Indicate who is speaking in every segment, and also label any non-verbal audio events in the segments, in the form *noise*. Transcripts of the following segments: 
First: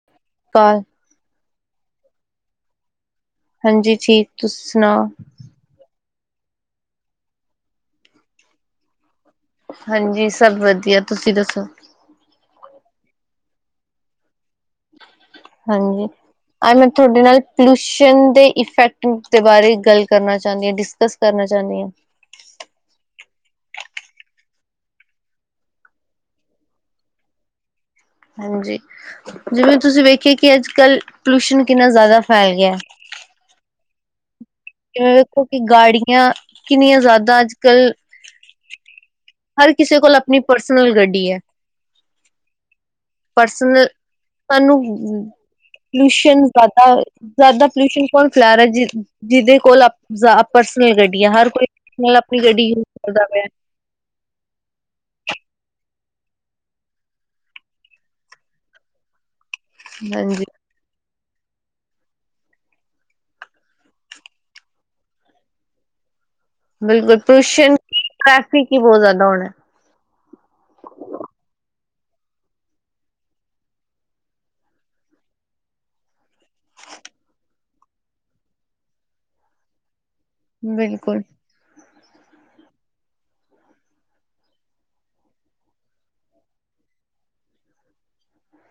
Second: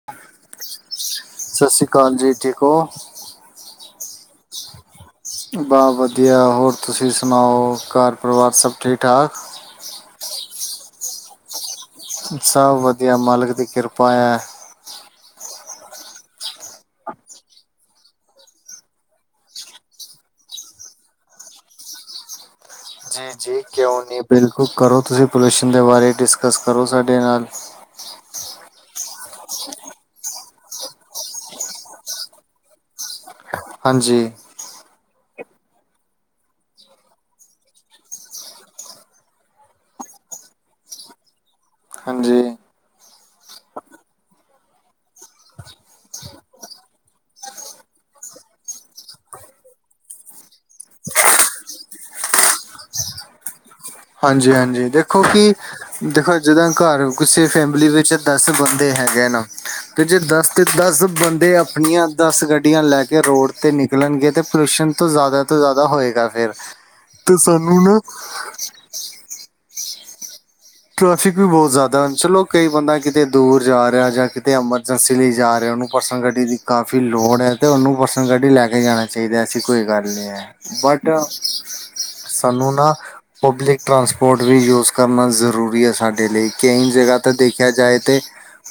Speaker 1: *inaudible*
Speaker 2: ਸਤਿ ਸ਼੍ਰੀ ਅਕਾਲ ਜੀ ਠੀਕ ਹੋ
Speaker 1: ਹਾਂਜੀ ਠੀਕ ਤੁਸੀ ਸੁਣਾਓ
Speaker 2: ਬਸ ਵਧੀਆ ਹੋਰ ਤੁਸੀਂ ਸੁਣਾਓ ਘਰ ਪਰਿਵਾਰ ਸਭ ਠੀਕ ਠਾਕ
Speaker 1: ਹਾਂਜੀ ਸਭ ਵਧੀਆ ਤੁਸੀਂ ਦੱਸੋ
Speaker 2: ਸਭ ਵਧੀਆ ਮਾਲਕ ਦੀ ਕਿਰਪਾ ਹੈ।
Speaker 1: ਹਾਂਜੀ ਆ ਮੈਂ ਤੁਹਾਡੇ ਨਾਲ ਪੋਲਿਊਸ਼ਨ ਦੇ ਇਫੈਕਟ ਦੇ ਬਾਰੇ ਗੱਲ ਕਰਨਾ ਚਾਹੁੰਦੀ ਹਾਂ ਡਿਸਕਸ ਕਰਨਾ ਚਾਹੁੰਦੀ ਹਾਂ
Speaker 2: ਜੀ ਕਿਉਂ ਨਹੀਂ ਬਿਲਕੁਲ ਕਰੋ ਤੁਸੀਂ ਪੋਲਿਊਸ਼ਨ ਦੇ ਬਾਰੇ ਡਿਸਕਸ ਕਰੋ ਸਾਡੇ ਨਾਲ ਜੇ
Speaker 1: ਹਾਂਜੀ ਜਿਵੇਂ ਤੁਸੀਂ ਵੇਖੀਏ ਕਿ ਅੱਜ ਕੱਲ ਪੋਲਿਊਸ਼ਨ ਕਿੰਨਾ ਜਿਆਦਾ ਫੈਲ ਗਿਆ
Speaker 2: ਹਾਂਜੀ
Speaker 1: ਕਿਵੇਂ ਵੇਖੋ ਕਿ ਗਾੜੀਆਂ ਕਿੰਨੀਆਂ ਜ਼ਿਆਦਾ ਅੱਜ ਕੱਲ ਹਰ ਕਿਸੇ ਕੋਲ ਆਪਣੀ ਪਰਸਨਲ ਗੱਡੀ ਹੈ।
Speaker 2: ਹਾਂਜੀ
Speaker 1: ਪਰਸਨਲ ਸਾਨੂੰ ਕੀ ਪੋਲਿਊਸਨ ਜਿਆਦਾ ਜ਼ਿਆਦਾ ਪੋਲਿਊਸ਼ਨ ਕੌਣ ਫੈਲਾ ਰਿਹਾ ਜੀਦੇ ਕੋਲ ਪਰਸਨਲ ਗੱਡੀਆਂ ਹਰ ਕੋਈ ਨਾਲ ਆਪਣੀ ਗੱਡੀ ਯੂਜ ਕਰਦਾ ਪਿਆ
Speaker 2: ਹਾਂਜੀ ਹਾਂਜੀ ਦੇਖੋ ਕਿ ਦੇਖੋ ਜਦੋਂ ਘਰ ਕਿਸੇ ਫੈਮਿਲੀ ਵਿੱਚ ਦਸ ਬੰਦੇ ਹੈਗੇ ਨਾ ਤੇ ਜੇ
Speaker 1: ਹਾਂਜੀ
Speaker 2: ਦਸ ਅਤੇ ਦਸ ਬੰਦੇ ਆਪਣੀਆਂ ਦਸ ਗੱਡੀਆਂ ਲੈ ਕੇ ਰੋਡ ਤੇ ਨਿਕਲਣਗੇ ਅਤੇ ਪੋਲਿਊਸ਼ਨ ਤੋਂ ਜ਼ਿਆਦਾ ਜ਼ਿਆਦਾ ਹੋਏਗਾ ਫੇਰ
Speaker 1: ਬਿਲਕੁਲ ਪੋਲਿਊਸਨ ਟ੍ਰੈਫਿਕ ਹੀ ਬਹੁਤ ਜ਼ਿਆਦਾ ਹੋਣਾ
Speaker 2: ਟਰੈਫਿਕ ਵੀ ਬਹੁਤ ਜ਼ਿਆਦਾ ਹੈ। ਚਲੋ, ਕੋਈ ਬੰਦਾ ਕਿਤੇ ਦੂਰ ਜਾ ਰਿਹਾ ਹੈ ਜਾਂ ਕਿਤੇ ਹੋਰ। ਏਜੰਸੀ ਲਈ ਜਾ ਰਹੇ ਹੋ? ਉਹਨੂੰ ਪਰਸਨਲ ਗੱਡੀ ਦੀ ਕਾਫ਼ੀ ਲੋੜ ਹੈ, ਤੇ ਉਹਨੂੰ ਪਰਸਨਲ ਗੱਡੀ ਲੈ ਕੇ ਜਾਣਾ। ਚਾਹੀਦਾ, ਐਸੀ ਕੋਈ ਗੱਲ ਨਹੀਂ ਹੈ। ਬਟ,
Speaker 1: ਬਿਲਕੁਲ
Speaker 2: ਸਾਨੂੰ ਨਾ, ਪਬਲਿਕ ਟਰਾਂਸਪੋਰਟ ਵੀ ਯੂਜ਼ ਕਰਨਾ ਜ਼ਰੂਰ। ਜ਼ਰੂਰੀ ਹੈ ਸਾਡੇ ਲਈ। ਕਈ ਜਗ੍ਹਾ, ਤਾਂ ਦੇਖਿਆ ਜਾਵੇ ਤੇ।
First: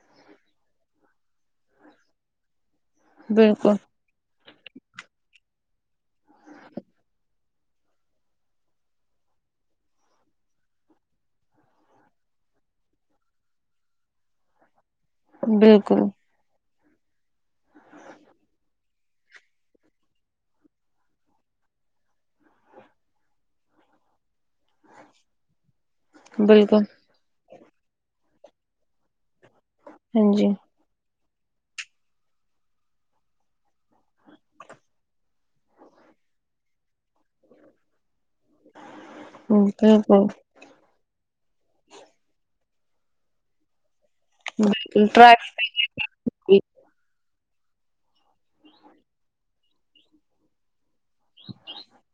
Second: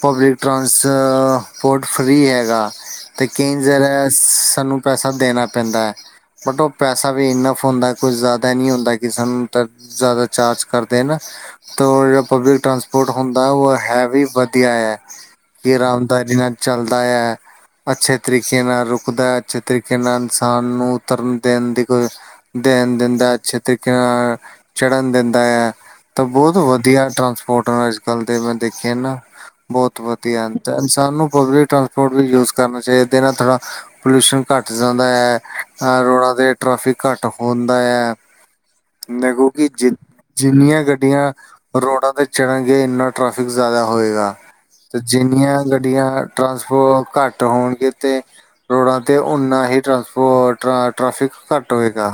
Speaker 2: ਪਬਲਿਕ ਟ੍ਰਾਂਸਪੋਰਟ ਫ੍ਰਰੀ ਹੈਗਾ। ਤੇ ਕਈ
Speaker 1: ਬਿਲਕੁਲ
Speaker 2: ਜਾਗਾ ਸਾਨੂੰ ਪੈਸਾ ਦੇਣਾ ਪੈਂਦਾ ਹੈ। ਬਟ, ਉਹ ਪੈਸਾ ਵੀ ਇਨਾਫ਼ ਹੁੰਦਾ, ਕੁਝ ਜ਼ਿਆਦਾ ਨਹੀਂ ਹੁੰਦਾ ਕਿਸੇ ਨੂੰ। ਜ਼ਿਆਦਾ ਚਾਰਜ ਕਰਦੇ, ਨਾ। ਤਾਂ, ਜਿਹੜਾ ਪਬਲਿਕ ਟਰਾਂਸਪੋਰਟ ਹੁੰਦਾ, ਉਹ ਹੈ ਵੀ ਵਧੀਆ ਹੈ ਕਿ
Speaker 1: ਬਿਲਕੁਲ
Speaker 2: ਆਰਾਮਦਾਇਕ ਹੈ? ਚਲਦਾ ਹੈ। ਅੱਛੇ ਤਰੀਕੇ ਨਾਲ ਰੁਕਦਾ ਹੈ। ਅੱਛੇ ਤਰੀਕੇ ਨਾਲ ਇਨਸਾਨ ਨੂੰ ਉਤਰਨ ਦੇਣ ਦੀ ਕੋਈ। ਦੇਣ ਦਿੰਦਾ, ਅੱਛੇ ਤਰੀਕੇ ਨਾਲ ਚੜ੍ਹਨ ਦਿੰਦਾ ਹੈ। ਤਾਂ ਬਹੁਤ
Speaker 1: ਬਿਲਕੁਲ
Speaker 2: ਵਧੀਆ ਟਰਾਂਸਪੋਰਟ ਹੈ ਅੱਜ ਕੱਲ੍ਹ ਦੇ, ਮੈਂ ਦੇਖੇ ਨਾ। ਬਹੁਤ ਵਧੀਆ
Speaker 1: ਹਾਂਜੀ
Speaker 2: ਹਨ। ਇਨਸਾਨ ਨੂੰ ਪਬਲਿਕ ਟਰਾਂਸਪੋਰਟ ਵੀ ਯੂਜ਼ ਕਰਨਾ ਚਾਹੀਦਾ ਇਹਦੇ ਨਾਲ ਥੋੜ੍ਹਾ। ਪੋਲਿਊਸ਼ਨ ਘੱਟ ਜਾਂਦਾ ਹੈ, ਰੋਡਾਂ 'ਤੇ ਟ੍ਰੈਫਿਕ ਵੀ ਘੱਟ ਹੁੰਦਾ ਹੈ। ਨੇਗੋਂ ਕਿ ਜਿ
Speaker 1: ਬਿਲਕੁਲ
Speaker 2: ਜਿਨੀਆਂ ਗ ਗੱਡੀਆਂ ਰੋਡਾਂ ਤੇ ਚੜਨਗੇ ਇੰਨਾ ਟ੍ਰੈਫਿਕ ਜ਼ਿਆਦਾ ਹੋਏਗਾ ਤੇ
Speaker 1: ਬਿਲਕੁਲ ਟ੍ਰੈਫਿਕ
Speaker 2: ਜਿੰਨੀਆਂ ਗ। ਗੱਡੀਆਂ ਟਰਾਂਸਪੋ ਘੱਟ ਹੋਣਗੇ ਤੇ। ਰੋਡਾਂ 'ਤੇ ਉਓਨਾ ਹੀ ਟਰਾਂਪੋ ਟਰਾ ਟ੍ਰੈਫਿਕ ਘੱਟ ਹੋਵੇਗਾ।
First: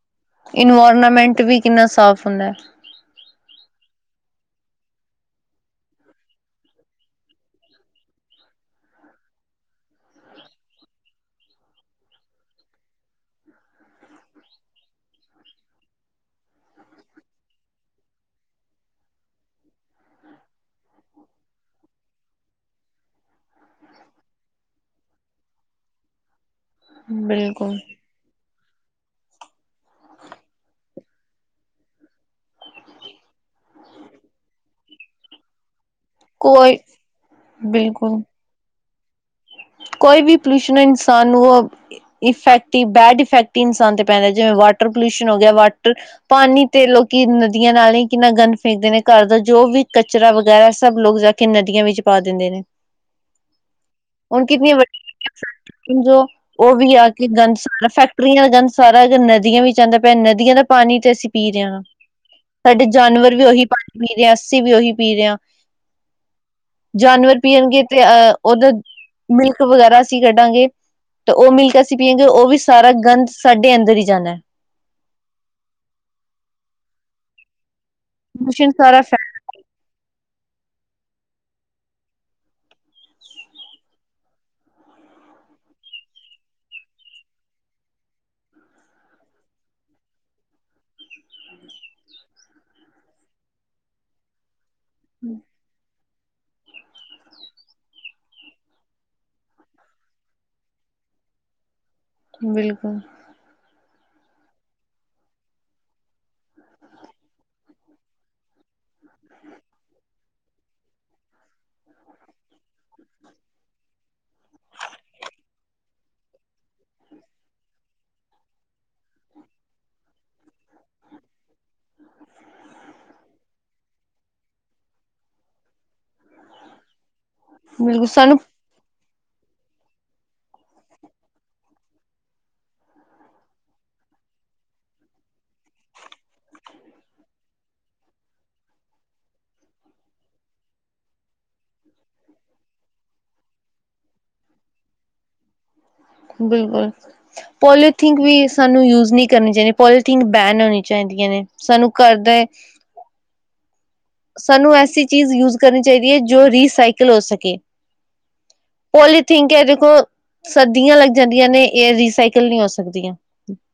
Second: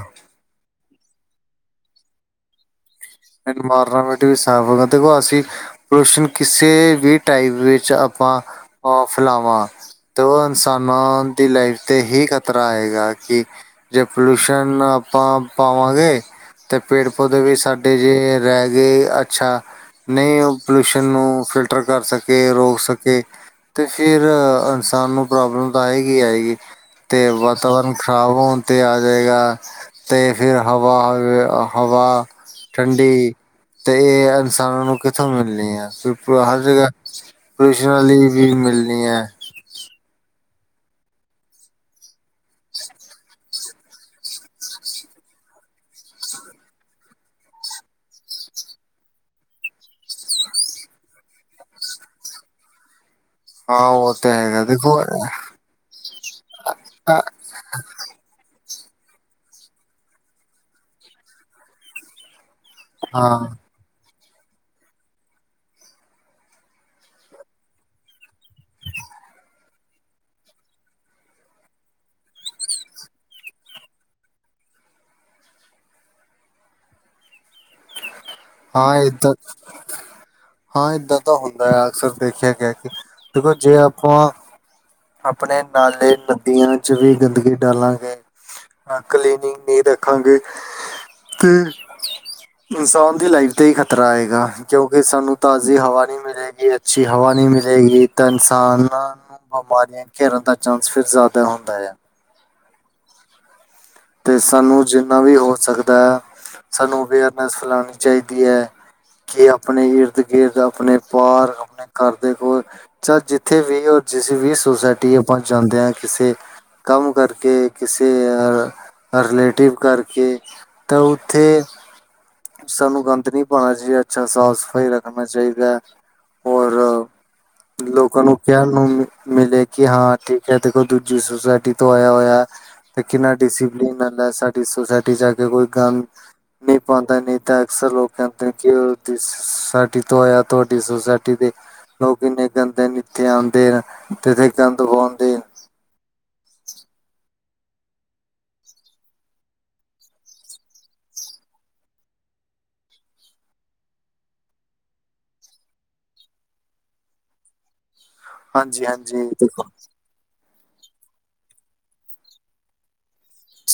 Speaker 1: ਇਨਵਾਇਰਨਮੈਂਟ ਵੀ ਕਿੰਨਾ ਸਾਫ਼ ਹੁੰਦਾ।
Speaker 2: ਇਨਵਾਇਰਨਮੈਂਟ ਵੀ ਸਫ਼ ਦੇਖੋ ਅਸੀਂ। ਪੋਲੂਸ਼ਨ ਕਿਸੇ ਵੀ ਟਾਈਪ ਵਿੱਚ ਆਪਾਂ, ਅਹ, ਫੈਲਾਵਾਂ। ਤੋ ਇਨਸਾਨਾਂ ਦੀ ਲਾਈਫ 'ਤੇ ਹੀ ਖ਼ਤਰਾ ਆਏਗਾ ਕਿ? ਜੇ ਪੋਲੂਸ਼ਨ ਆਪਾਂ ਪਾਵਾਂਗੇ, ਤੇ ਪੇੜ ਪੌਦੇ ਵੀ ਸਾਡੇ। ਏ ਜੀ, ਰਹਿ ਗਏ। ਅੱਛਾ। ਨਹੀਂ, ਉਹ ਪੋਲਿਊਸ਼ਨ ਨੂੰ ਫਿਲਟਰ ਕਰ ਸਕੇ, ਰੋਕ ਸਕੇ। ਤੇ ਫਿਰ ਇਨਸਾਨ ਨੂੰ ਪ੍ਰੋਬਲਮ ਤਾਂ ਆਏਗੀ ਹੀ ਆਏਗੀ,
Speaker 1: ਹੈ
Speaker 2: ਤੇ
Speaker 1: ਬਿਲਕੁਲ
Speaker 2: ਵਾਤਾਵਰਨ। ਖ਼ਰਾਬ ਹੋਣ 'ਤੇ ਆ ਜਾਏਗਾ, ਅਤੇ ਫਿਰ ਹਵਾ, ਹਵਾ। ਠੰਡੀ, ਤੇ ਇਹ ਇਨਸਾਨਾਂ ਨੂੰ ਕਿੱਥੋਂ ਮਿਲਣੀ ਹੈ? ਹਰ
Speaker 1: ਕੋਈ
Speaker 2: ਜਗ੍ਹਾ ਪੌਲੂਸ਼ਨ
Speaker 1: ਬਿਲਕੁਲ
Speaker 2: ਵਾਲੀ ਵਿ ਮਿਲਣੀ ਹੈ।
Speaker 1: ਕੋਈ ਵੀ ਪੋਲਿਊਸ਼ਨ, ਇਨਸਾਨ ਉਹ। ਇਫੈਕਟਿ ਬੈਡ ਇਫੈਕਟਿ ਹੀ ਇਨਸਾਨ ਤੇ ਪੈਣਾ ਜਿਵੇ ਵਾਟਰ ਪੋਲਿਊਸ਼ਨ ਹੋ ਗਿਆ ਵਾਟਰ। ਪਾਣੀ ਤੇ ਲੋਕੀ ਨਦੀਆਂ ਨਾਲ ਹੀ ਕਿੰਨਾ ਗੰਨ ਫੇਕਦੇ ਨੇ ਘਰ ਦਾ ਜੋ ਵੀ ਕਚਰਾ ਵਗੈਰਾ ਸਭ ਲੋਕ ਜਾ। ਕਿ ਨਦੀਆਂ ਵਿੱਚ ਪਾ ਦਿੰਦੇ ਨੇ।
Speaker 2: ਹਾਂ। ਤਾਂ
Speaker 1: ਹੂਣ ਕਿ
Speaker 2: ਹੈਗਾ
Speaker 1: ਵਡੀ
Speaker 2: ਦੇਖੋ ਅ-
Speaker 1: ਫੈਕਟਰੀ ਜੌ ਉਹ ਵੀ ਆ ਕੇ ਗੰਦ ਸਾਰਾ ਫ਼ੇਕ ਫੈਕਟਰੀਆਂ ਦਾ ਗੰਦ ਸਾਰਾ ਹੀ ਨਦੀਆਂ ਵਿੱਚ ਆ ਰਿਹਾ ਹੈ, ਅਤੇ ਨਦੀਆਂ ਦਾ ਪਾਣੀ ਅਸੀਂ ਹੀ ਪੀ ਰਹੇ ਹਾਂ। ਸਾਡੇ ਜਾਨਵਰ
Speaker 2: ਹਾਂ
Speaker 1: ਵੀ ਉਹੀ ਪਾਣੀ। ਪੀ ਰਹੇ ਹਾਂ ਅਸੀ ਵੀ ਉਹੀ ਪੀ ਰਹੇ ਹਾਂ ਜਾਨਵਰ ਪੀਣਗੇ ਤੇ ਅਹ ਉਹਦਾ। ਮਿਲਕ ਵਗੈਰਾ ਅਸੀਂ ਕੱਢਾਂਗੇ। ਤੇ ਉਹ ਮਿਲਕ ਅਸੀਂ ਪੀਏੰਗੇ, ਉਹ ਸਾਰਾ ਗੰਦ ਵੀ ਸਾਡੇ ਅੰਦਰ ਹੀ ਜਾਨਾ। ਮਸ਼ੀਨ
Speaker 2: ਹਾਂ ਇਹ ਤਾਂ।
Speaker 1: *inaudible*
Speaker 2: ਹਾਂ, ਏਦਾਂ ਤਾਂ ਹੁੰਦਾ ਆ। ਅਕਸਰ ਦੇਖਿਆ ਗਿਆ ਕਿ, ਦੇਖੋ, ਜੇ ਆਪਾਂ। ਆਪਣੇ ਨਾਲੇ-ਨਦੀਆਂ 'ਚ ਵੀ ਗੰਦਗੀ ਡਾਲਾਂਗੇ। ਕਲੀਨਿੰਗ ਨਹੀਂ ਰੱਖਾਂਗੇ, ਤੇ ਇਨਸਾਨ। ਦੀ ਲਾਈਫ 'ਤੇ ਹੀ ਖ਼ਤਰਾ ਆਏਗਾ, ਕਿਉਂਕਿ ਸਾਨੂੰ ਤਾਜ਼ੀ ਹਵਾ ਨਹੀਂ ਮਿਲੇਗੀ, ਅੱਛੀ ਹਵਾ ਨਹੀਂ ਮਿਲੇਗੀ। ਤਾਂ, ਇਨਸਾਨਾਂ ਨੂੰ ਬਿਮਾਰੀਆਂ ਘੇਰਨ ਦਾ ਚਾਂਸ ਫਿਰ ਜ਼ਿਆਦਾ ਹੁੰਦਾ ਆ।
Speaker 1: ਬਿਲਕੁਲ।
Speaker 2: ਅਤੇ ਸਾਨੂੰ ਜਿੰਨਾ ਵੀ ਹੋ ਸਕਦਾ ਸਾਨੂੰ ਅਵੇਅਰਨੈਸ ਫੈਲਾਉਣੀ ਚਾਹੀਦੀ ਹੈ ਕਿ ਆਪਣੇ ਇਰਦ ਗਿਿਰਦ ਆਪਣੇ ਪਾਰ ਆਪਣੇ ਘਰ ਦੇ ਕੋਲ ਚ ਜਿੱਥੇ ਵੀ ਜਿਸ ਵੀ ਸੁੋਸਾਇਟੀ ਆਪਾਂ ਜਾਂਦੇ ਹਾਂ ਕਿਸੇ ਕੰਮ ਕਰਕੇ ਕਿਸੇ ਅ ਰਿਲੇਟਿਵ ਕਰਕੇ ਤਾਂ ਉੱਥੇ ਸਾਨੂੰ ਗੰਦ ਨਹੀਂ ਪਾਉਣਾ ਚਾਹੀਦਾ ਅੱਛਾ ਸਾਫ਼ ਸਫ਼ਾਈ ਰੱਖਣਾ ਚਾਹੀਦਾ ਹੈ ਔਰ
Speaker 1: ਬਿਲਕੁਲ
Speaker 2: ਲੋਕਾਂ ਨੂੰ
Speaker 1: ਸਾਨੂੰ
Speaker 2: ਕਿਆ ਨੂੰ ਮਿਲੇ ਕਿ ਹਾਂ ਠੀਕ ਹੈ ਦੇਖੋ ਦੂਜੀ ਸੁੋਸਾਇਟੀ ਤੋਂ ਆਇਆ ਹੋਇਆ ਤੇ ਕਿੰਨਾ ਡਿਸੀ ਪੈਂਦਾ ਸਾਡੀ ਸੋਸਾਇਟੀ ਚ ਆਕੇ ਕੋਈ ਕਮ ਨਹੀਂ ਪਾਉਂਦਾ ਨਹੀਂ ਤਾਂ ਅਕਸਰ ਲੋਕ ਕਹਿੰਦੇ ਕਿ ਸਾਡੀ ਤੋਂ ਆਇਆ ਤੁਹਾਡੀ ਸੋਸਾਇਟੀ ਦੇ ਲੋਕ ਇੰਨੇ ਗੰਦੇ ਨੇ ਇੱਥੇ ਆਉਦੇ ਨੇ ਅਤੇ ਇੱਥੇ ਗੰਦ ਪਉਂਦੇ ਹੈਂ
Speaker 1: ਬਿਲਕੁਲ ਪੋਲੀਓਥੀਨ ਵੀ ਸਾਨੂੰ ਯੂਜ ਨਹੀਂ ਕਰਨੀ ਚਾਹੀਦੀ ਪੋਲੀਥੀਨ ਬੈਨ ਹੋਣੀ ਚਾਹੀਦੀਆਂ ਨੇ ਸਾਨੂੰ ਕਰਦੇ ਸਾਨੂੰ ਐਸੀ ਚੀਜ਼ ਯੂਜ ਕਰਨੀ ਚਾਹੀਦੀ ਹੈ ਜੋ ਰੀਸਾਈਕਲ ਹੋ ਸਕੇ
Speaker 2: ਹਾਂਜੀ ਹਾਂਜੀ
Speaker 1: ਪੋਲੀਥਨ ਕ ਦੇਖੋ ਸਰਦੀਆਂ ਲੱਗ ਜਾਂਦੀਆਂ ਨੇ ਇਹ ਰੀਸਾਈਕਲ ਨਹੀਂ ਹੋ ਸਕਦੀਆਂ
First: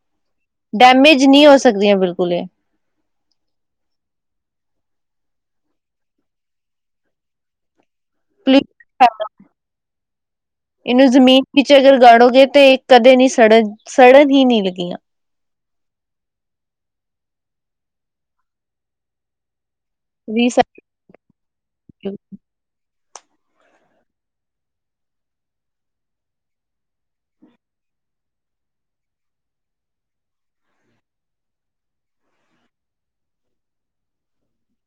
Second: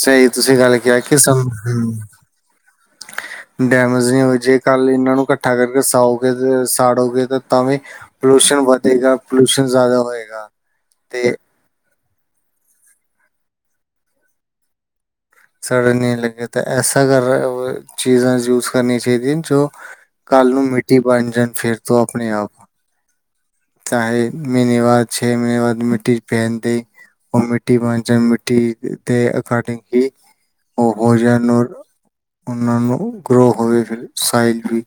Speaker 2: ਸਹੀ ਤੁਸੀਂ ਗੱਲ ਕਿਹਾ ਕਿ
Speaker 1: ਡੈਮੇਜ ਨਹੀਂ ਹੋ ਸਕਦੀਆਂ
Speaker 2: ਸਾਨੂੰ
Speaker 1: ਬਿਲਕੁਲ ਇਹ
Speaker 2: ਡੈਮੇਜ ਨਹੀਂ ਹੋ ਜੇ ਕੱਲ ਇਹਨਾਂ ਨੂੰ ਇਕੱਠਾ ਕਰਕੇ ਸਾਓਗੇ ਸਾੜੋਗੇ ਤਾਂ-ਤਾਂ ਵੀ ਪੋਲਿਊਸ਼ਨ ਵੱਧੇਗਾ ਪੋਲਿਊਸ਼ਨ ਜ਼ਿਆਦਾ ਹੋਏਗਾ
Speaker 1: ਇਹਨੂੰ
Speaker 2: ਅਤੇ
Speaker 1: ਜ਼ਮੀਨ ਵਿੱਚ ਅਗਰ ਗਾੜੋਗੇ ਤੇ ਕਦੇ ਨੀ ਸੜਨ-ਸੜਨ ਹੀ ਨੀ ਲੱਗੀਆਂ
Speaker 2: ਸੜਨ ਨਹੀਂ ਲੱਗੇ ਤਾਂ ਐਸਾ ਕਰ ਚੀਜ਼ਾਂ ਯੂਸ ਕਰਨੀ ਚਾਹੀਦੀਆਂ ਜੋ ਕੱਲ ਨੂੰ
Speaker 1: ਰੀਸਾਈਕਲ
Speaker 2: ਮਿੱਟੀ ਬਣ ਜਾਣ ਫੇਰ ਤੋਂ ਆਪਣੇ ਆਪ ਚਾਹੇ ਮਹੀਨੇ ਬਾਅਦ ਛੇ ਮਹੀਨੇ ਬਾਅਦ ਮਿੱਟੀ ਚ ਪਹਿਨਦੇ ਉਹ ਮਿੱਟੀ ਬਣ ਜਾ ਮਿੱਟੀ ਦੇ ਅਕਡਿੰਗ ਹੀ ਉਹ ਭੋਜਨ ਨੂੰ ਉਹਨਾਂ ਨੂੰ ਗਰੋ ਹੋਵੇ ਫ ਸਾਈਲ ਵੀ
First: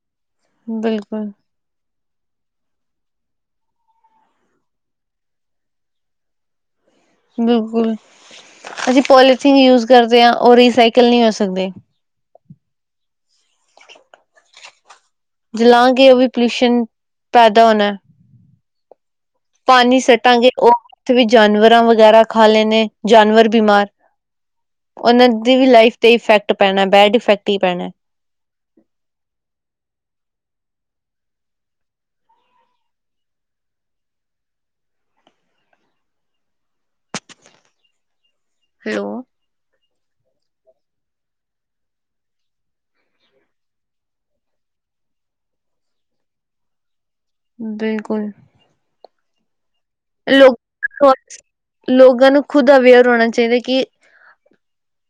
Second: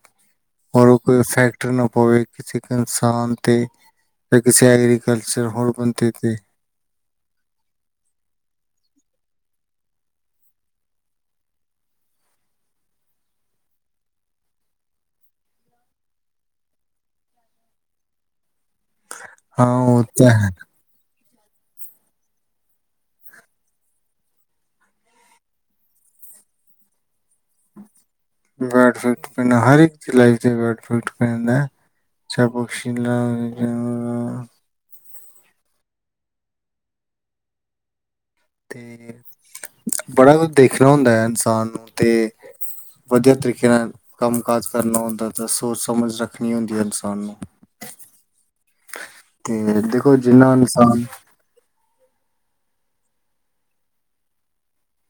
Speaker 2: ਔਰ ਕੋਈ
Speaker 1: ਬਿਲਕੁਲ
Speaker 2: ਈਫੈਕਟ ਨਾ ਪਵੇ ਕਿਸੇ ਇੱਕ ਇਨਸਾਨ ਤੇ ਫ ਕਿਸੇ ਐਗਰੀਕਲਚਰ ਹੋਰ ਬਣਦੇ ਤੇ
Speaker 1: ਬਿਲਕੁਲ ਅਸੀਂ ਪੋਲੀਥੀਨ ਯੂਜ ਕਰਦੇ ਹਾਂ ਉਹ ਰੀਸਾਈਕਲ ਨਹੀਂ ਹੋ ਸਕਦੇ *inaudible* *unintelligible* ਜਲਾਂਗੇ ਉਹ ਵੀ ਪੋਲਿਊਸ਼ਨ ਪੈਦਾ ਹੋਣਾ
Speaker 2: *inaudible* *unintelligible*
Speaker 1: ਪਾਣੀ
Speaker 2: ਉਹ ਤਾਂ
Speaker 1: ਸੱਟਾਂਗੇ
Speaker 2: ਹੈ
Speaker 1: ਉਹ ਉੱਥੇ ਵੀ ਜਾਨਵਰਾਂ ਵਗੈਰਾ ਖਾ ਲੈਣੇ ਜਾਨਵਰ ਬਿਮਾਰ ਉਹਨਾਂ ਦੀ ਵੀ ਲਾਈਫ ਤੇ ਇਫੈਕਟ ਪੈਣਾ ਬੈਡ ਇਫੈਕਟ ਹੀ ਪੈਣੈ
Speaker 2: ਬੈਡ ਸੂਟ ਪੈਂਦਾ ਹਰ ਇੱਕ ਚਲਾਾਈਫ ' ਬੈਡ ਸੂਟ ਪੈਂਦਾ ਸ ਬਕਸੀ ਲ ਜ ਤੇ
Speaker 1: ਹੈਲੋ
Speaker 2: ਬੜਾ ਕੁਛ ਦੇਖਣਾ ਹੁੰਦਾ ਹੈ ਇਨਸਾਨ ਨੂੰ ਤੇ ਵਧੀਆ ਤਰੀਕੇ ਨਾਲ ਕੰਮ ਕਾਜ ਕਰਨਾ ਹੁੰਦਾ ਤਾਂ ਸੋਚ ਸਮਝ ਰੱਖਣੀ ਹੁੰਦੀ ਹੈ ਇਨਸਾਨ ਨੂੰ
Speaker 1: ਬਿਲਕੁਲ
Speaker 2: ਤੇ ਦੇਖੋ ਜਿੰਨਾ
Speaker 1: ਲੋਕ
Speaker 2: ਇਨਸਾਨ
Speaker 1: ਲੋ ਲੋਕਾਂ ਨੂੰ ਖੁਦ ਅਵੇਅਰ ਹੋਣਾ ਚਾਹੀਦਾ ਕਿ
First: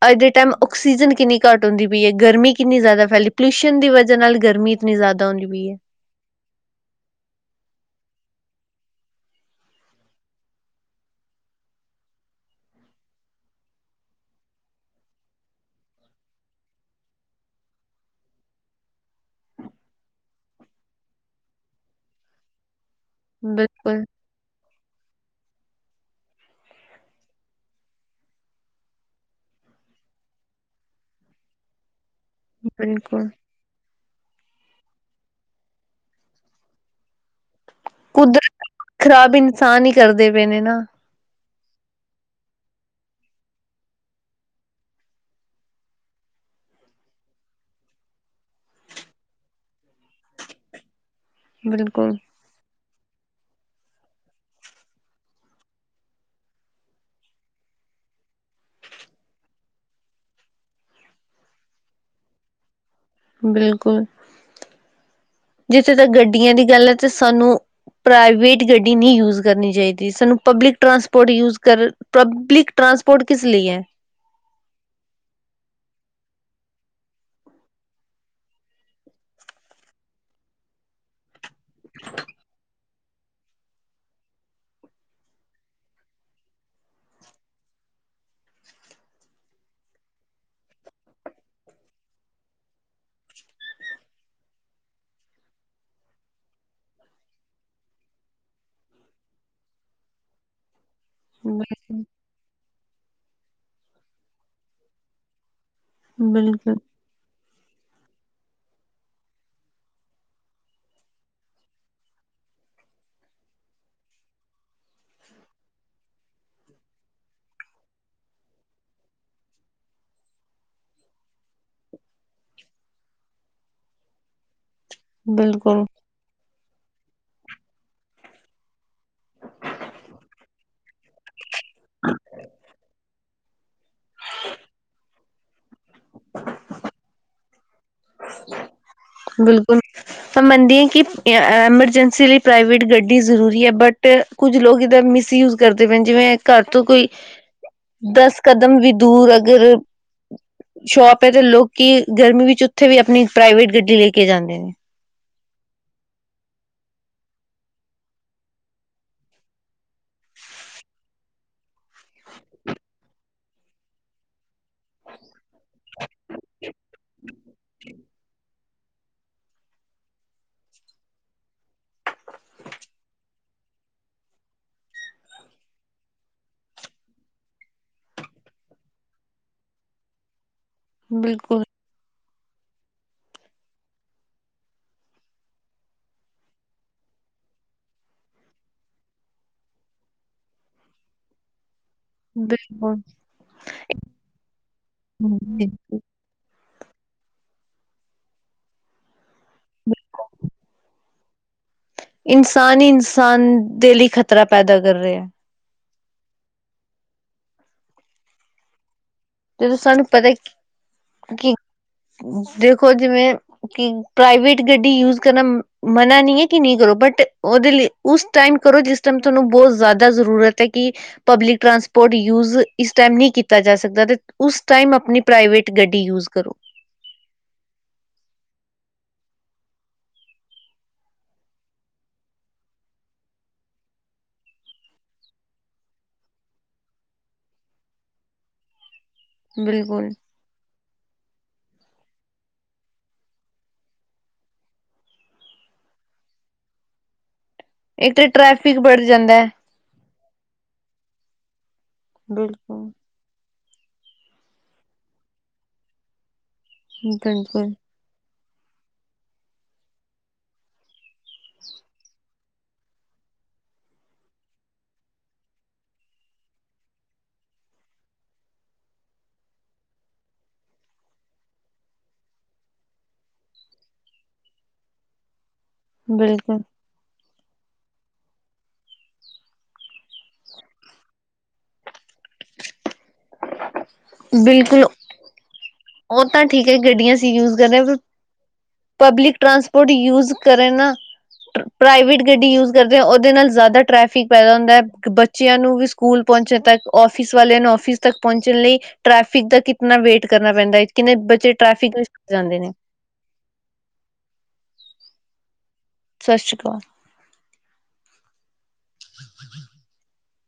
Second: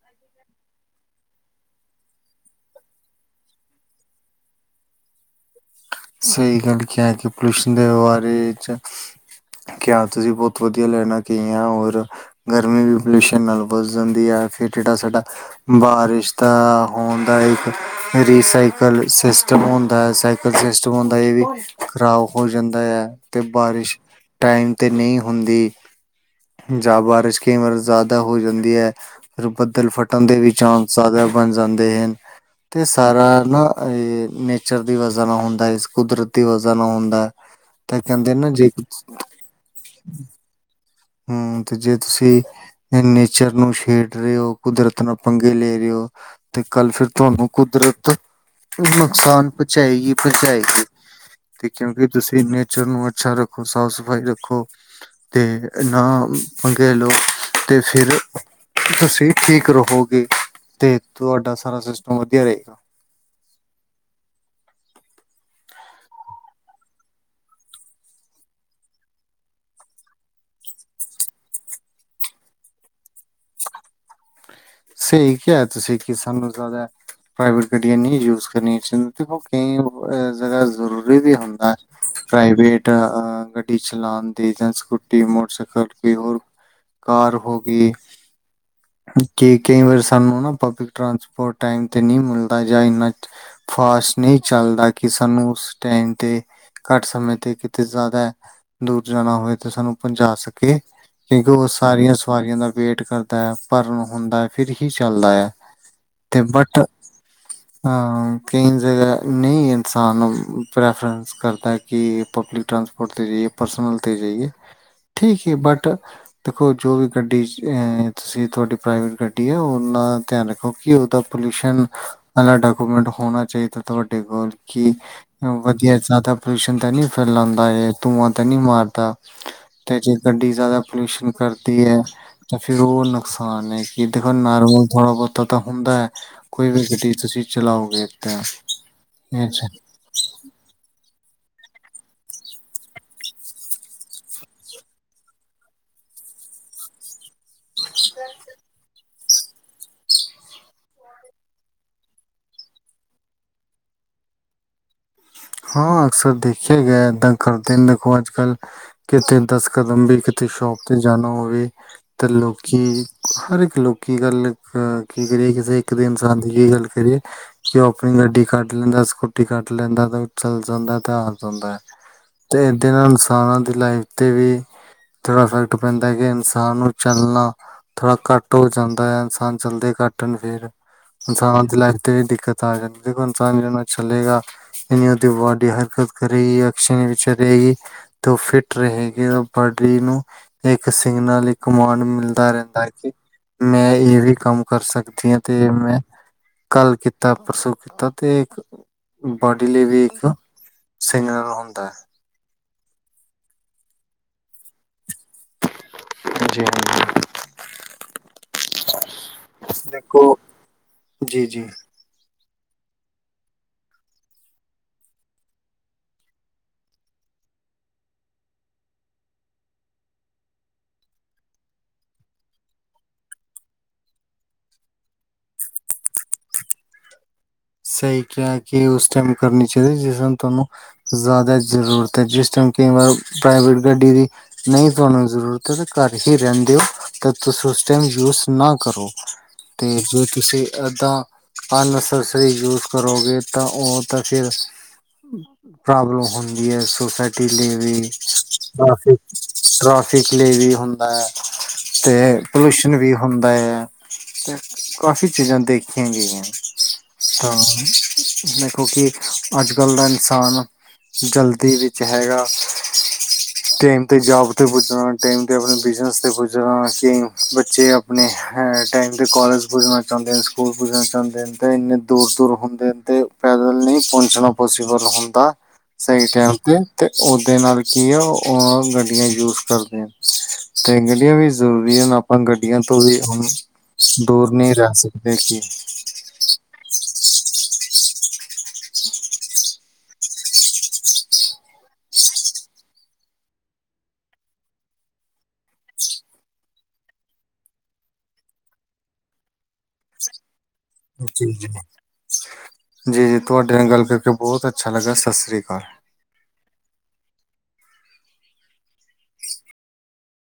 Speaker 1: ਅੱਜ ਦੇ ਟਾਈਮ ਆਕਸੀਜਨ ਕਿੰਨੀ ਘੱਟ ਹੁੰਦੀ ਪਈ ਹੈ ਗਰਮੀ ਕਿੰਨੀ ਜ਼ਿਆਦਾ ਫੈਲੀ ਪੋਲਿਊਸ਼ਨ ਦੀ ਵਜ੍ਹਾ ਨਾਲ ਗਰਮੀ ਮਿਲਦਾ ਤਾਂ ਹੁਣ ਵੀ ਹੈ
Speaker 2: ਸਹੀ ਗੱਲ ਕਿਹਾ ਕਿ ਪੋਲਿਊਸ਼ਨ ਦੇ ਬਾਰੇ ਚ ਕਿਆ ਤੁਸੀਂ ਬਹੁਤ ਵਧੀਆ ਲੈਣਾ ਕਹਿਆ ਔਰ ਗਰਮੀ ਵੀ ਪੋਲਿਊਸ਼ਨ ਨਾਲ ਬੱਧ ਜਾਂਦੀ ਹੈ ਫਿਰ ਜਿਹੜਾ ਸਾਡਾ ਬਾਰਿਸ਼ ਦਾ ਹੋਣ ਦਾ ਇੱਕ ਰੀਸਾਈਕਲ ਸਿਸਟਮ ਹੁੰਦਾ ਸਾਈਕਲ ਸਿਸਟਮ ਹਣ ਇਹ ਵੀ ਖ਼ਰਾਬ ਹੋ ਜਾਂਦਾ ਹੈ ਤੇ ਬਾਰਿਸ਼
Speaker 1: ਬਿਲਕੁਲ
Speaker 2: ਟਾਈਮ ਤੇ ਨਹੀਂ ਹੁੰਦੀ ਜਾਂ ਬਾਰਿਸ਼ ਕਈ ਵਾਰ ਜ਼ਿਆਦਾ ਹੋ ਜਾਂਦੀ ਹੈ ਫਿਰ ਬੱਦਲ ਫਟਣ ਦੇ ਵੀ ਚਾਂਸ ਜ਼ਿਆਦਾ ਬਣ ਜਾਂਦੇ ਹਨ ਤੇ
Speaker 1: ਬਿਲਕੁਲ
Speaker 2: ਸਾਰਾ ਨਾ ਇਹ ਨੇਚਰ ਦੀ ਵਜਾ ਨਾ ਹੁੰਦਾ ਇਸ ਕੁਦਰਤੀ ਵਜ੍ਹਾ ਨਾਲ ਹੁੰਦਾ ਤਾਂ ਕਹਿੰਦੇ ਨਾ
Speaker 1: ਕੁਦਰਤ
Speaker 2: ਜੇ
Speaker 1: ਖ਼ਰਾਬ ਇਨਸਾਨ ਹੀ ਕਰਦੇ ਪਏ ਨੇ ਨਾ
Speaker 2: ਹਮ ਤੇ ਜੇ ਤੁਸੀਂ ਨੇਚਰ ਨੂੰ ਛੇੜ ਰਹੇ ਹੋ ਕੁਦਰਤ ਨਾਲ ਪੰਗੇ ਲੈ ਰਹੇ ਹੋ ਤੇ ਕੱਲ ਫੇਰ ਤੁਹਾਨੂੰ ਕੁਦਰਤ ਨੁਕਸਾਨ ਪਹੁੰਚਾਏਗੀ ਪਹੁੰਚਾਏਗੀ ਤੇ ਕਿਉਂਕਿ
Speaker 1: ਬਿਲਕੁਲ
Speaker 2: ਤੁਸੀਂ ਨੇਚਰ ਨੂੰ ਅੱਛਾ ਰੱਖੋ ਸਾਫ਼ ਸਫ਼ਾਈ ਰੱਖੋ ਤੇ ਤੇ ਨਾ ਪੰਗੇ ਲੋ ਅਤੇ ਫਿਰ ਤੁਸੀਂ ਠੀਕ ਰਹੋਗੇ ਤੇ ਤੁਹਾਡਾ ਸਾਰਾ ਸਿਸਟਮ ਵਧੀਆ ਰਹੇਗਾ
Speaker 1: ਬਿਲਕੁਲ ਜਿੱਥੇ ਤੱਕ ਗੱਡੀਆਂ ਦੀ ਗੱਲ ਹੈ ਤੇ ਸਾਨੂੰ ਪ੍ਰਾਈਵੇਟ ਗੱਡੀ ਨਹੀਂ ਯੂਜ ਕਰਨੀ ਚਾਹੀਦੀ ਸਾਨੂੰ public transport use public transport ਕਿਸ ਲਈ ਹੈ
Speaker 2: ਸਹੀ ਕਿਹਾ ਤੁਸੀਂ ਕਿ ਸਾਨੂੰ ਜ਼ਿਆਦਾ ਪ੍ਰਾਈਵੇਟ ਗੱਡੀਆਂ ਨਹੀਂ ਯੂਜ ਕਰਨੀਆਂ ਚਾਹੀ ਕਈ ਜਾ ਜ਼ਰੂਰੀ ਵੀ ਹੁੰਦਾ ਪ੍ਰਾਈਵੇਟ ਗੱਡੀ ਚਲਾਉਣ ਦੇ ਜਾਂ ਸਕੂਟੀ ਮੋਟਰਸਾਈਕਲ ਕੋ ਹੋਰ ਕਾਰ ਹੋ ਗਈ ਕਿ ਕਈ ਵਾਰ ਸਾਨੂੰ ਨਾ ਪਬਲਿਕ ਟਰਾਂਸਪੋਰਟ ਟਾਈਮ ਤੇ ਨਹੀਂ ਮਿਲਦਾ ਜਾਂ ਇੰਨਾ ਫਾਸਟ ਨਹੀਂ ਚੱਲਦਾ ਕਿ ਸਾਨੂੰ ਉਸ ਟਾਈਮ ਤੇਤੇ ਘੱਟ ਸਮੇ ਤੇ ਕਿਤੇ ਜ਼ਿਆਦਾ ਦੂਰ ਜਾਣਾ ਹੋਵੇ ਤੇ ਸਾਨੂੰ ਪਹੁੰਚਾ ਸਕੇ ਕਿਉਂਕਿ ਉਹ ਸਾਰੀਆਂ ਸਵਾਰੀਆਂ ਦਾ ਵੇਟ ਕਰਦਾ ਹੈ ਭਰਨ ਹੁੰਦਾ ਹੈ ਫਿਰ ਹੀ ਚੱਲਦਾ ਹੈ ਤੇ ਬਟ
Speaker 1: ਹਮ
Speaker 2: ਹਾਂ ਕਈ ਜਗ੍ਹਾ ਨਹੀਂ ਇਨਸਾਨ ਪ੍ਰੈਫਰੈਂਸ ਕਰਦਾ ਕਿ ਪਬਲਿਕ ਟਰਾਂਸਪੋਰਟ 'ਤੇ ਜਾਈਏ ਪਰਸਨਲ 'ਤੇ ਜਾਈਏ ਠੀਕ ਹੈ ਬਟ ਦੇਖੋ ਜੋ ਵੀ ਗੱਡੀ ਅ ਅਸੀਂ ਤੁਹਾਡੀ ਪ੍ਰਾਈਵੇਟ ਗੱਡੀ ਹੈ ਉਹ ਨਾਲ ਧਿਆਨ ਰੱਖੋ ਕਿ ਉਹਦਾ ਪੋਲਿਊਸ਼ਨ ਅ ਡਾਕੂਮੈਂਟ ਹੋਣਾ ਚਾਹੀਦਾ ਤੁਹਾਡੇ ਕੋਲ ਕੀ
Speaker 1: ਬਿਲਕੁਲ
Speaker 2: ਵਧੀਆ ਜ਼ਿਆਦਾ ਪੋਲਊਸ਼ਨਣ ਤਾਂ ਨਹੀਂ ਫੈਲਾਉਂਦਾ ਇਹ ਧੂੰਆਂ ਤਾਂ ਨਹੀਂ ਮਾਰਦਾ ਜੇ ਗੱਡੀ ਜ਼ਿਆਦਾ ਪਲਿਊਸ਼ਨ ਕਰਦੀ ਹੈ ਤਾਂ ਉਹ ਨੁਕਸਾਨ ਹੈ ਕਿ ਦੇਖੋ ਨਰਮਲ ਥੋੜਾ ਬਹੁਤਾ ਤਾਂ ਹੁੰਦਾ ਹੈ ਕੋਈ ਵੀ ਗੱਡੀ ਤੁਸੀਂ ਚਲਾਓਗੇ ਤਾਂ ਇਹ
Speaker 1: ਬਿਲਕੁਲ ਮੈਂ ਮੰਨਦੇ ਹਾਂ ਕਿ ਐਮਰਜੈਂਸੀ ਲਈ ਪ੍ਰਾਈਵੇਟ ਗੱਡੀ ਜ਼ਰੂਰੀ ਹੈ ਬਟ ਕੁੱਝ ਲੋਕ ਇਹਦਾ ਮਿਸਯੂਜ ਕਰਦੇ ਪਏ ਜਿਵੇਂ ਘਰ ਤੋਂ ਕੋਈ ਦਸ ਕਦਮ ਵੀ ਦੂਰ ਅਗਰ ਸ਼ੋਪ ਹੈ ਤੇ ਲੋਕੀ ਗਰਮੀ ਵਿੱਚ ਉੱਥੇ ਵੀ ਆਪਣੀ ਪ੍ਰਾਈਵੇਟ ਗੱਡੀ ਲੈ ਕੇ ਜਾਂਦੇ ਨੇ
Speaker 2: ਹਾਂ ਅਕਸਰ ਦੇਖਿਆ ਗਿਆ ਏਦਾਂ ਕਰਦੇ ਨੇ ਦੇਖੋ ਅੱਜ ਕੱਲ ਕਿਤੇ ਦਸ ਕਦਮ ਵੀ ਕਿਤੇ ਸ਼ੋਪ 'ਤੇ ਜਾਣਾ ਹੋਵੇ ਅਤੇ ਲੋਕੀ ਹਰ ਇੱਕ ਲੋਕੀ ਗੱਲ ਕੀ ਕਰੀ ਕਿਸੇ ਇੱਕ ਦੇ ਇਨਸਾਨ ਦੀ ਜ ਗੱਲ ਕਰੀਏ ਕਿ ਉਹ ਆਪਣੀ ਗੱਡੀ ਕੱਢ ਲੈਂਦਾ ਸਕੂਟੀ ਕੱਢ ਲੈਂਦਾ ਤਾਂ ਚੱਲ ਜਾਂਦਾ ਤੇ ਆ ਜਾਂਦਾ ਹੈ ਤੇ ਏਦੇ ਨਾਲ ਇਨਸਾਨਾਂ ਦੀ ਲਾਈਫ ਤੇ ਵੀ ਥੋੜਾ ਇਫੈਕਟ ਪੈਂਦਾ ਕਿ ਇਨਸਾਨ ਨੂੰ ਚੱਲਣਾ ਥੋੜ੍ਹਾ ਘੱਟ ਹੋ ਜਾਂਦਾ ਹੈ, ਇਨਸਾਨ ਚੱਲਦੇ ਘੱਟ ਨੇ ਫਿਰ।
Speaker 1: ਬਿਲਕੁਲ
Speaker 2: ਇਨਸਾਨ ਦੀ ਲਾਈਫ ਤੇ, ਏ ਦਿੱਕਤ ਆ ਜਾਂਦੀ, ਦੇਖੋ ਇਨਸਾਨ ਜ ਚੱਲੇਗਾ ਜ ਉਹਦੀ ਬ ਬਾਡੀ ਹਰਕਤ ਕਰੇਗੀ, ਐਕਸ਼ਾਂ ਵਿੱਚ ਰਹੇਗੀ। ਤੇ ਓਹ ਫਿਟ ਰਹੇਗੀ ਬੋਡੀ ਨੂੰ, ਇੱਕ ਸਿਗਨਲ, ਇੱਕ ਕਮਾਂਡ ਮਿਲਦਾ ਰਹਿੰਦਾ
Speaker 1: ਬਿਲਕੁਲ
Speaker 2: ਕਿ, ਮੈਂ ਇਹ ਵੀ ਕੰਮ ਕਰ ਸਕਦੀ ਹਾਂ, ਤੇ, ਮੈਂ ਕੱਲ ਕੀੱਤਾ, ਪਰਸੋਂ ਕੀਤਾ ਤੇ ਇੱਕ, ਬ ਡਿਲੀ ਵੀ ਇੱਕ ਸਿਗਨਰ ਹੁੰਦਾ।
Speaker 1: ਇਨਸਾਨ ਹੀ ਇਨਸਾਨ ਦੇ ਲਈ ਖ਼ਤਰਾ ਪੈਦਾ ਕਰ ਰਿਹਾ।
Speaker 2: ਹਾਂਜੀ-ਹਾਂਜੀ।
Speaker 1: ਜਦੋਂ ਸਾਨੂੰ ਪਤਾ ਕੀ, ਕੀ,
Speaker 2: ਜੀ
Speaker 1: ਦੇਖੋ ਜਿਵੇਂ ਕਿ, ਪ੍ਰਾਈਵੇਟ ਗੱਡੀ ਯੂਜ ਕਰਨਾ ਮਨਾ ਨਹੀਂ ਏ, ਕਿ ਨਹੀਂ ਕਰੋ ਬਟ ਉਹਦੇ ਲਈ, ਉਸ ਟਾਈਮ ਕਰੋ, ਜਿਸ ਟਾਈਮ ਤੁਹਾਨੂੰ ਬਹੁਤ ਜ਼ਿਆਦਾ ਜ਼ਰੂਰਤ ਏ, ਕਿ ਪਬਲਿਕ ਟ੍ਰਾਂਸਪੋਰਟ ਯੂਜ ਇਸ ਟਾਇਮ ਨਹੀਂ ਕੀਤਾ ਜਾ ਸਕਦਾ, ਤੇ ਉਸ ਟਾਈਮ, ਆਪਣੀ ਪ੍ਰਾਈਵੇਟ ਗੱਡੀ ਯੂਜ ਕਰੋ।
Speaker 2: ਸਹੀ ਕਿਆ ਕਿ, ਉਸ ਟਾਈਮ ਕਰਨੀ ਚਾਹੀਦੀ, ਜਿਸ ਨਾਲ ਤੁਹਾਨੂੰ ਜ਼ਿਆਦਾ ਜ਼ਰੂਰਤ ਐ, ਜਿਸ ਟਾਈਮ ਕਈਂ ਵਾਰ ਪ੍ਰਾਈਵੇਟ ਗੱਡੀ ਦੀ ਨਹੀਂ ਤੁਹਾਨੂੰ ਜ਼ਰੂਰਤ ਹੈ ਤਾਂ ਘਰ ਹੀ ਰਹਿੰਦੇ ਹੋ, ਤਾਂ ਤੁਸੀ ਉਸ ਟਾਈਮ ਯੂਸ ਨਾ ਕਰੋ। 'ਤੇ
Speaker 1: ਬਿਲਕੁਲ
Speaker 2: ਜੇ ਤੁਸੀਂ ਏਦਾਂ, ਅ ਆਲਸਸ ਯੂਜ ਕਰੋਗੇ, ਤਾਂ ਉਹ ਤਾਂ ਫਿਰ ਪ੍ਰੋਬਲਮ ਹੁੰਦੀ ਹੈ, ਸੋਸਾਇਟੀ ਲਈ ਵੀ
Speaker 1: ਇੱਕ ਤਾਂ ਟ੍ਰੈਫਿਕ
Speaker 2: ਤਾਂ
Speaker 1: ਬੜ
Speaker 2: ਫਿਰ
Speaker 1: ਜਾਂਦਾ ਹੈ
Speaker 2: ਟ੍ਰੋਫਿਕ ਲਈ ਵੀ ਹੁੰਦਾ, ਤੇ
Speaker 1: ਬਿਲਕੁਲ
Speaker 2: ਪੌਲੂਸ਼ਨ ਵੀ ਹੁੰਦਾ ਏ, ਤੇ ਕਾਫ਼ੀ ਚੀਜ਼ਾਂ ਦੇਖੀਆਂ ਗਈਆਂ।
Speaker 1: ਹੂੰ -
Speaker 2: ਹਾਂ, ਦੇਖੋ ਕਿ ਅਜ-ਕੱਲ ਦਾ ਇਨਸਾਨ ਜਲਦੀ ਵਿੱਚ ਹੈਗਾ
Speaker 1: *inaudible*
Speaker 2: ਟੇਮ ਤੇ ਜੌਬ ਤੇ ਪੁੱਜਣਾ, ਟਾਈਮ 'ਤੇ ਆਪਣੇ ਬਿਜਨਸ ਤੇ ਪੁੱਜਣਾ, ਕਈ ਬੱਚੇ ਅਪ ਆਪਣੇ ਹੈ ਟਾਈਮ ਤੇ ਕੋਲਜ ਪੁੱਜਣਾ ਚਾਹੁੰਦੇ ਨੇ, ਸਕੂਲ ਪੁੱਜਣਾ ਚਾਹੁੰਦੇ, ਨੇ ਤਾਂ ਇੰਨੇ ਦੂਰ-ਦੂਰ ਹੁੰਦੇਨ ਤੇ, ਪੈਦਲ ਨਹੀਂ ਪਹੁੰਚਣਾ ਪੌਸੀਬਲ ਹੁੰਦਾ ਸਹੀ ਟਾਈਮ
Speaker 1: ਬਿਲਕੁਲ
Speaker 2: ਤੇ। ਅਤੇ ਉਹਦੇ ਨਾਲ ਕੀ ਆ, ਉਹ ਗੱਡੀਆਂ ਯੂਜ ਕਰਦੇ ਨੇ। ਤੇ ਗੜੀਆਂ ਵੀ ਜ਼ਰੂਰੀਆਂ ਨ, ਆਪਾਂ ਗਡ ਗਡੀਆਂ ਤੋਂ ਵੀ ਹੁਣ, ਦੂਰ ਨਹੀਂ
Speaker 1: ਬਿਲਕੁਲ
Speaker 2: ਰਹਿ ਸਕਦੇ, ਕਿ
Speaker 1: ਉਹ ਤਾਂ ਠੀਕ ਹੈ, ਗੱਡੀਆਂ ਅਸੀਂ ਯੂਜ ਕਰਦੇ ਆ ਪਰ ਪਬਲੀਕ ਟ੍ਰਾਂਸਪੋਰਟ ਯੂਜ ਕਰੇ ਨਾ ਪ੍ਰਾਈਵੇਟ ਗੱਡੀ ਯੂਜ ਕਰਦੇ, ਉਹਦੇ ਨਾਲ ਜ਼ਿਆਦਾ ਟ੍ਰੈਫਿਕ ਪੈਦਾ ਹੁੰਦਾ ਹੈ, ਬੱਚ ਬੱਚਿਆਂ ਨੂੰ ਵੀ ਸਕੂਲ ਪਹੁੰਚਣ ਤੱਕ, ਆਫ਼ਿਸ ਵਾਲਿਆਂ ਨੂੰ ਆਫਿਸ ਤੱਕ ਪਹੁੰਚਣ ਲਈ ਟ੍ਰੈਫਿਕ ਦਾ ਕਿਤਨਾ ਵੇਟ ਕਰਨਾ ਪੈਂਦਾ ਏ, ਕਿੰਨੇ
Speaker 2: ਜੀ
Speaker 1: ਬੱਚੇ
Speaker 2: ਜੀ
Speaker 1: ਟ੍ਰੈਫਿਕ ਵਿੱਚ ਸ ਜਾਂਦੇ ਨੇ।
Speaker 2: ਜੀ, ਜੀ ਤੁਹਾਡੇ ਨਾਲ ਗੱਲ ਕਰਕੇ ਬਹੁਤ ਅੱਛਾ ਲੱਗਾ। ਸਤਿ ਸ਼੍ਰੀ ਅਕਾਲ।
Speaker 1: ਸਤਿ ਸ਼੍ਰੀ ਅਕਾਲ।